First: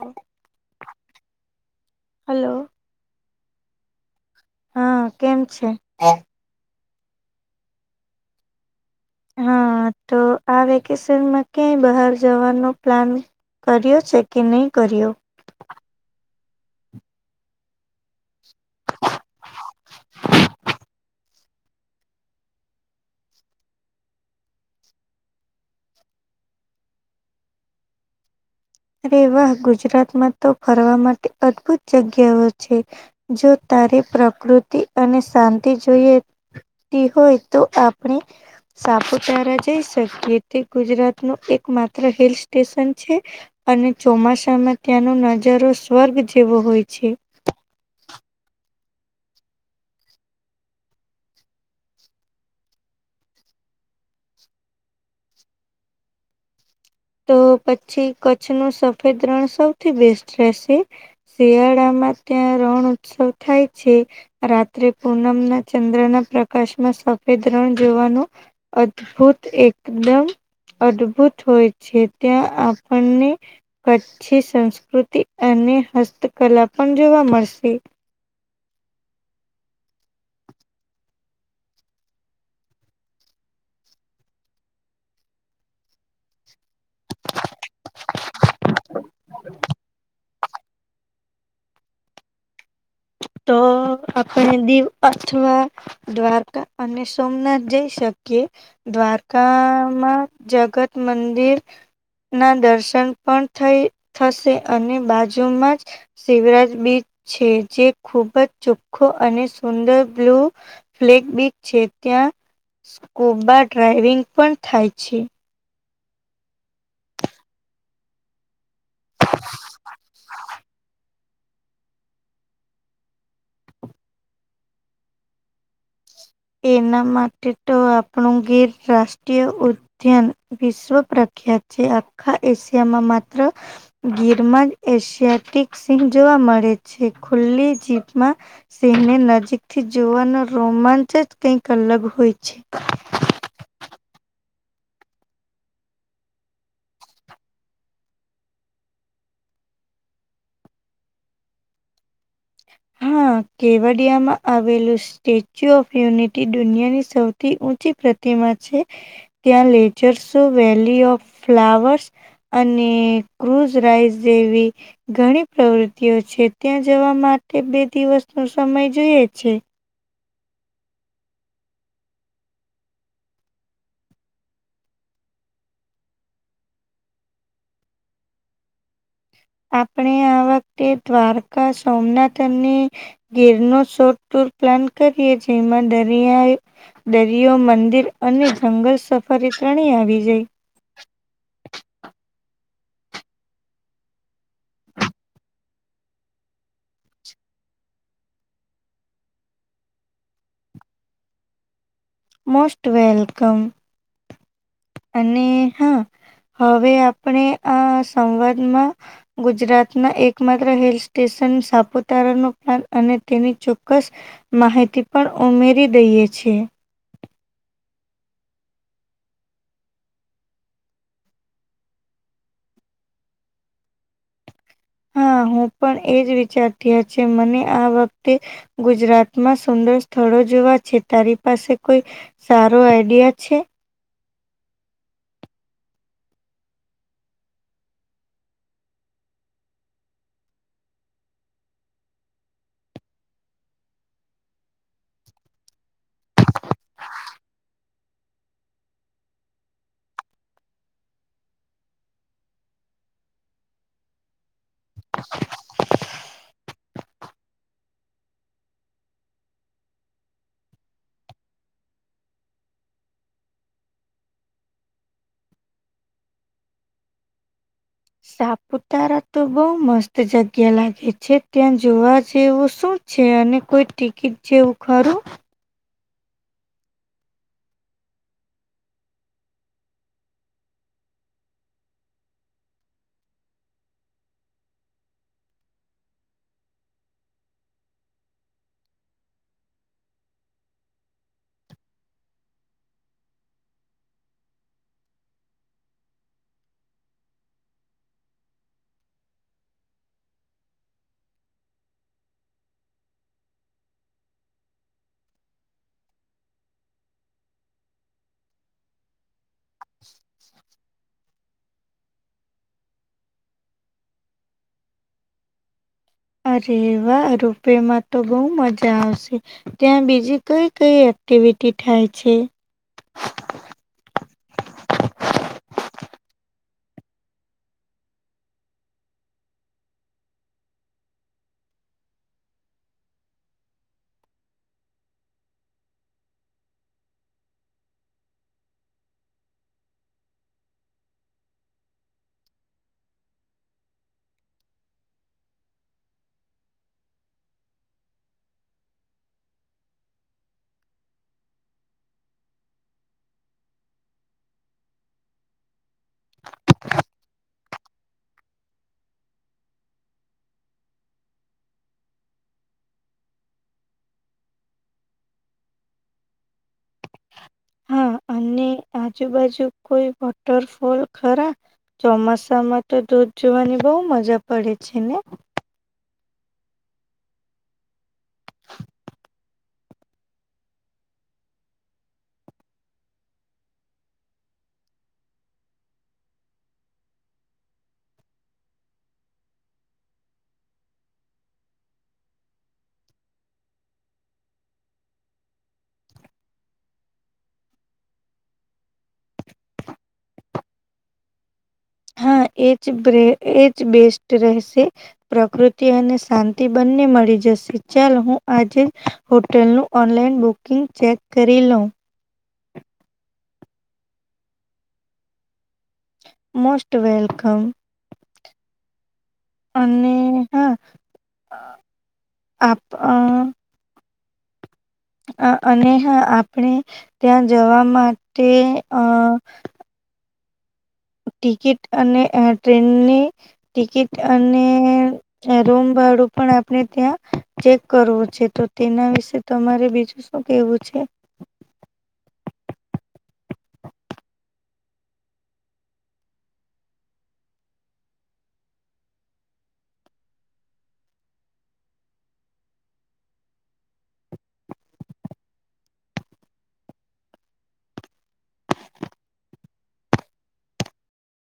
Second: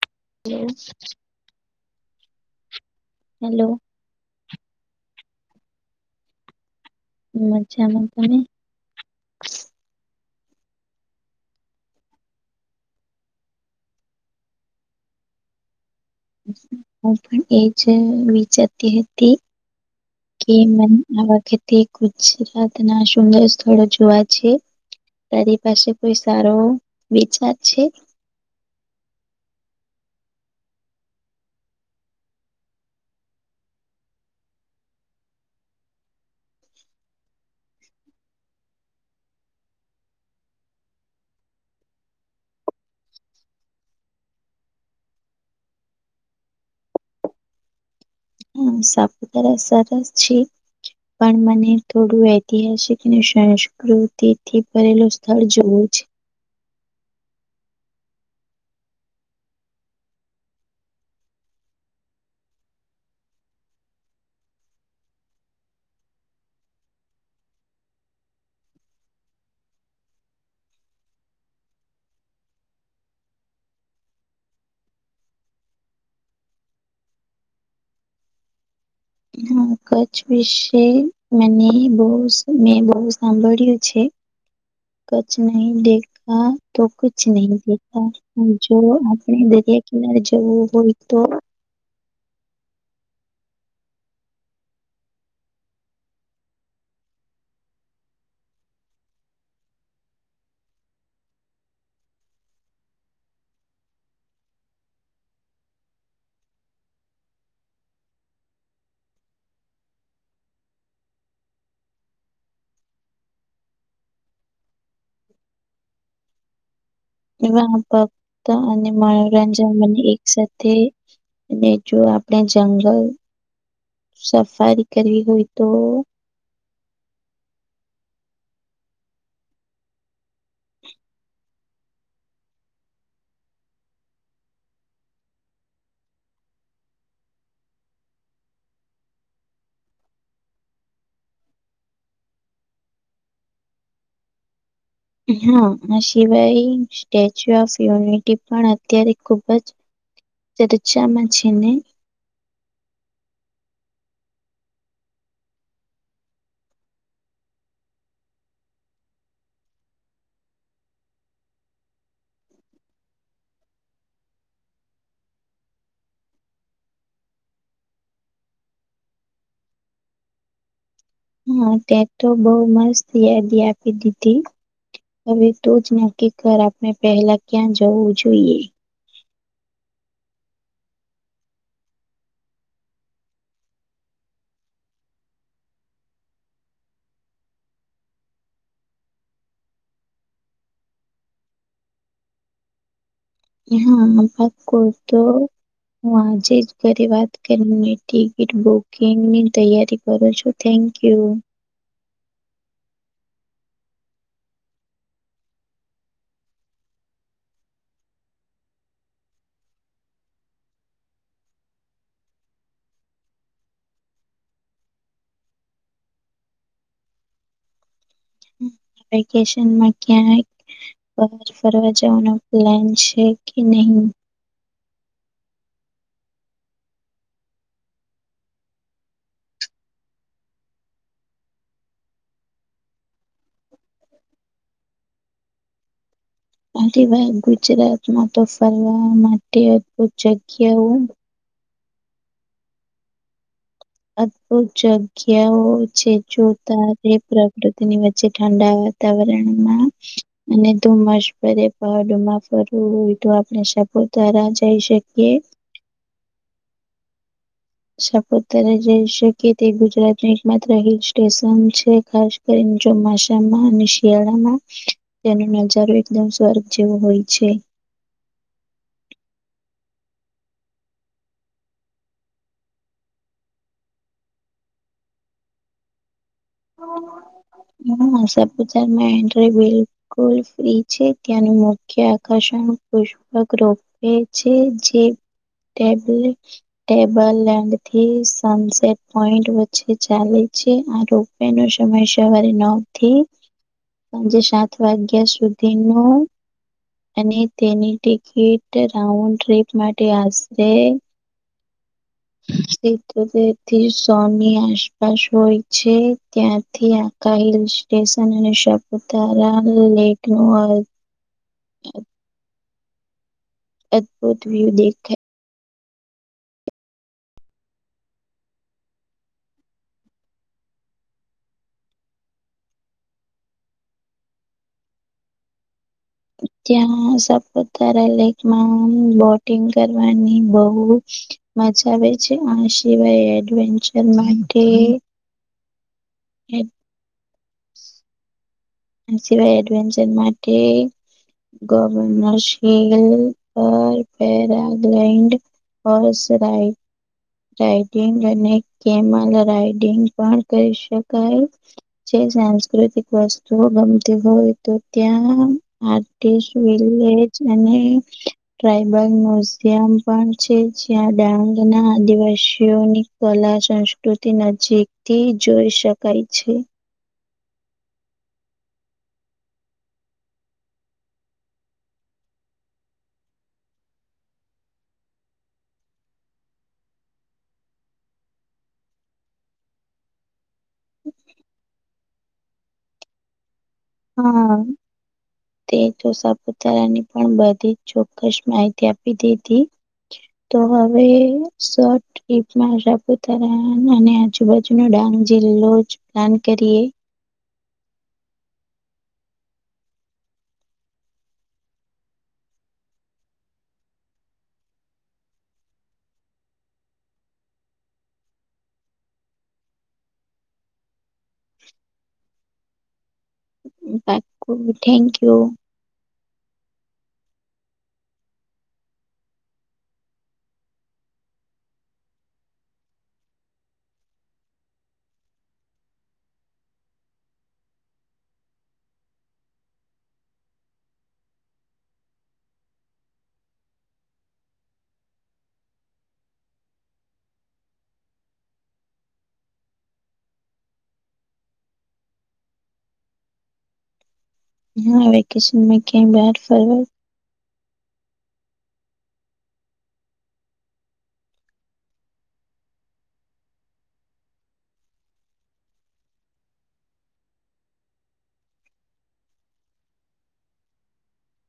હમ. એમ. Hello. Hello. હા કેમ છે. હ મજજા એમાં તમે. હા તો આ વેકેશનમાં ક્યાંય બહાર જવાનું પ્લાન. કર્યો છેેકી નહીં કર્યો. હું પણ એજ વિચારતી હતી. [inaudible] કે મ આ વખતે ગુજરાત ના સુંદર સ્થળો જોવા છે. તારી પાસે કોઈ સારો વિચાર છે. અરે વાહ ગુજરાતમાં તો ફરવા માટે અદભુત જગ્યાઓ છે. જો તારી પ્રકૃતિ અને શાંતિ જોઈએ. તેહો એ તો આપણે. સાપુતારા જઈ શકીએ તે ગુજરાત નું એક માત્ર હિલ સ્ટેશન છે. અને ચોમાસામાં ત્યાંનો નજારો સ્વર્ગ જેવો હોય છે. હમ સાપતાર સારી. પણ મને થોડું ઐતિહાસિક અને સંસ્કૃતિથી ભરેલું સ્થળ જોવું છે તો પછી કચ્છ નું સફેદ રણ સૌથી બેસ્ટ છે શિયાળામાં ત્યાં રણ ઉત્સવ થાય છે. રાત્રે પૂનમના ચંદ્રના પ્રકાશમાં સફેદ રણ જોવાનું. અદભુત એકદમ અદભુત હોય. છે ત્યાં આપણને. કચ્છી સંસ્કૃતિ અને હસ્તકલા પણ જોવા મળશે. હા કચ્છ વિશે મને બ મેં બહુ સાંભળ્યું છે. [inaudible] કછ નહી દેખા તો કુછ નહી દેખા. જો આપણે દરિયા કિનારે જવું હોય તો તો આપણે દીવ અથમાં. દ્વારકા અને સોમનાથ જઈ શકીએ. દ્વારકામાં જગત મંદિર. ના દર્શન પણ થઈ થશે અને બાજુમાં જ શિવરાજ બીચ છે જે ખૂબ જ ચોખ્ખો અને સુંદર બ્લુ ફ્લેગ બીચ છે ત્યાં સ્કૂબા ડ્રાાઈવિંગ પણ થાય છે. એવા ફક્ત અને મનોરંજન મને એક સાથે. અને જો આપણે જંગલ સફારી કરવી હોય તો એના માટે તો આપણું ગેર રાષ્ટ્રીય વિશ્વ પ્રખ્યાત છે આખા એશિયામાં માત્ર ગીરમાં જ એશિયાટિક સિંહ જોવા મળે છે ખુલ્લી જીપમાં. સિંહને નજીક થી જોવાનો રોમાંચ જ કઈક અલગ હોય છે. હા આ સિવાય સ્ટેચ્યુ ઓફ યુનિટી પણ અત્યારે ખુબ જ તર ચમા છેની હા કેવડિયામાં આવેલું છે. સ્ટેચ્યુ ઓફ યુનિટી દુનિયાની સૌથી ઊંચી પ્રતિમા છે. ત્યાં લેજર્સો વેલી ઓફ ફ્લાવર્સ. અને ક્રુઝ રાઈસ જેવી ઘણી પ્રવૃતિઓ છે, ત્યાં જવા માટે બે દિવસ નો સમય જોઈ છે. હા ત્યાક તો બઉ મસ્ત યાદી આપી દીધી. હવે તો જ નક્કી કર આપણે પહેલા ક્યાં જવું જોઈએ. આપણે આ વખતે દ્વારકા, સોમનાથની અને ગીર ન શોટ ટુર પ્લાન કરીએ જેમાં દરિયાએ. દરિયો મંદિર અને જંગલ સફરે ત્રણેય આવી જાય. હા બાકો તો. હું આજે જ ઘરે વાત કરીને ટિકિટ બુકિંગની તૈયારી કરું છું. થેન્કયુ. મોસ્ટ વેલકમ અને હા. હવે આપણે આ સંવાદમાં. ગુજરાતના એકમાત્ર હિલ સ્ટેશન સાપુતારા ન પ્લાન અને તેની ચોક્કસ. માહિતી પણ ઉમેરી દઈએ છીએ. વેકેેશનમાં ક્યાં ફરવા જવાનો પ્લાન છે કે નહી? હા હું પણ એજ વિચારતી છે મને આ વખતે ગુજરાતમાં સુંદર સ્થળો જોવા છે તારી પાસે કોઈ સારો આઈડિયા છે. હ વાત ગુજરાતમાં તો ફરવા માટે જગ્યાઓ. અદભુત જગ્યાઓ છે જોતા પ્રકૃતિની વચ્ચે ઠંડ તવરણમાં. અને તો મસ ભરે પહાડમાં ફરવું હોય તો આપણેપ દ્વારા જઈ શકીએ. સાપોતરે જઈ શકી તે ગુજરાતની એક માત્ર હિલ સ્ટેશન છે ખાસ ચોમાસામાં અને શિયાળમાં તેનો નજારો એકદમ સ્વર્ગ જેવો હોય છે. સાપુતારા તો બઉુ મસ્ત જગ્યા લાગે છે ત્યાં જોવા જેવું શું છે અને કોઈ ટિકિટ જેવું ખરું હ સપતાર એન્ટ્રી બી ફ્રી છે ત્યાંનું મુખ્ય આકર્ષણ પુ રોપે છે જે ટેબલ લેન્ડ થી સનસેટ પોઈન્ટ વચ્ચે ચાલે છે. એનો સમય સવારે નવ થી. સાંજે સાત વાગ્યા સુધી નો. અને તેની ટિકિટ રાઉન્ડ ટ્રીપ માટે આવશે. સીધુદવ થી સોની આસપાસ હોય છે ત્યાંથી હિલ સ્ટેશન અને શપુતારા લેક ન અદ્ભુત વિવ દખે. અરે વા રૂપેમાં તો બહુ મજા આવશે. ત્યાં બીજી કઈ કઈ એક્ટિવિટી થાય છે. ત્યાં સાપતારા લેકમાં બોટિંગ કરવાની બઉ. મજા આવે છે આ સિવાય એડવેન્ચર માટે. એ. [inaudible] આ સિવાય એડવેન્ચર માટે ગવર્નરશીલ પર પેરાગલેન્ડ બસ રાઈ રાઈડિંગ અને કેમલ રાઈડિંગ પણ કરી શકાય. જે સાંસ્કૃતિક વસ્ જો ગમતી હોય તો ત્યાં આટી વિલેજ અને ટ્રાઈબલ મ્યુઝિયમ પણ છે જ્યાં ડાંગ ના આદિવાસીઓની કલા સંસ્કૃતિ નજીકથી જોઈ શકાય છે. હા અને આજુબાજુ કોઈ વોટરફોલ ખરા ચોમાસામાં તો દોધ જોવાની બહુ મજા પડે છે ને. હા. તે તો સાપુતારાની પણ બધી જ ચોક્કસ માહિતી આપી દીધી. તો હવે શ. ટિ્પમાં સાપુતારા અને આજુબાજુનો ડાંગ જિલ્લો જ પ્લાન કરીએ હા એજ બે એજ બેસ્ટ રહેશે. પ્રકૃતિ અને શાંતિ બંને મળી જશે ચાલ હું આજે હોટલનું ઓનલાઈન બુકિંગ ચેક કરી લઉ. બાકુ થેન્ક યુ. Most welcome. અને હા આપ અ. અ અને હ આપણે ત્યાં જવા માટે અ. ટિકિટ અને અ ટ્રેનની ટિકિટ અને. એ રૂમ ભાડું પણ આપણે ત્યાં ચેક કરવું છે તો તેના વિશે તમારે બીજું શું કેવું છે. હા વેકેશન માં ક્યા બાર ફરવા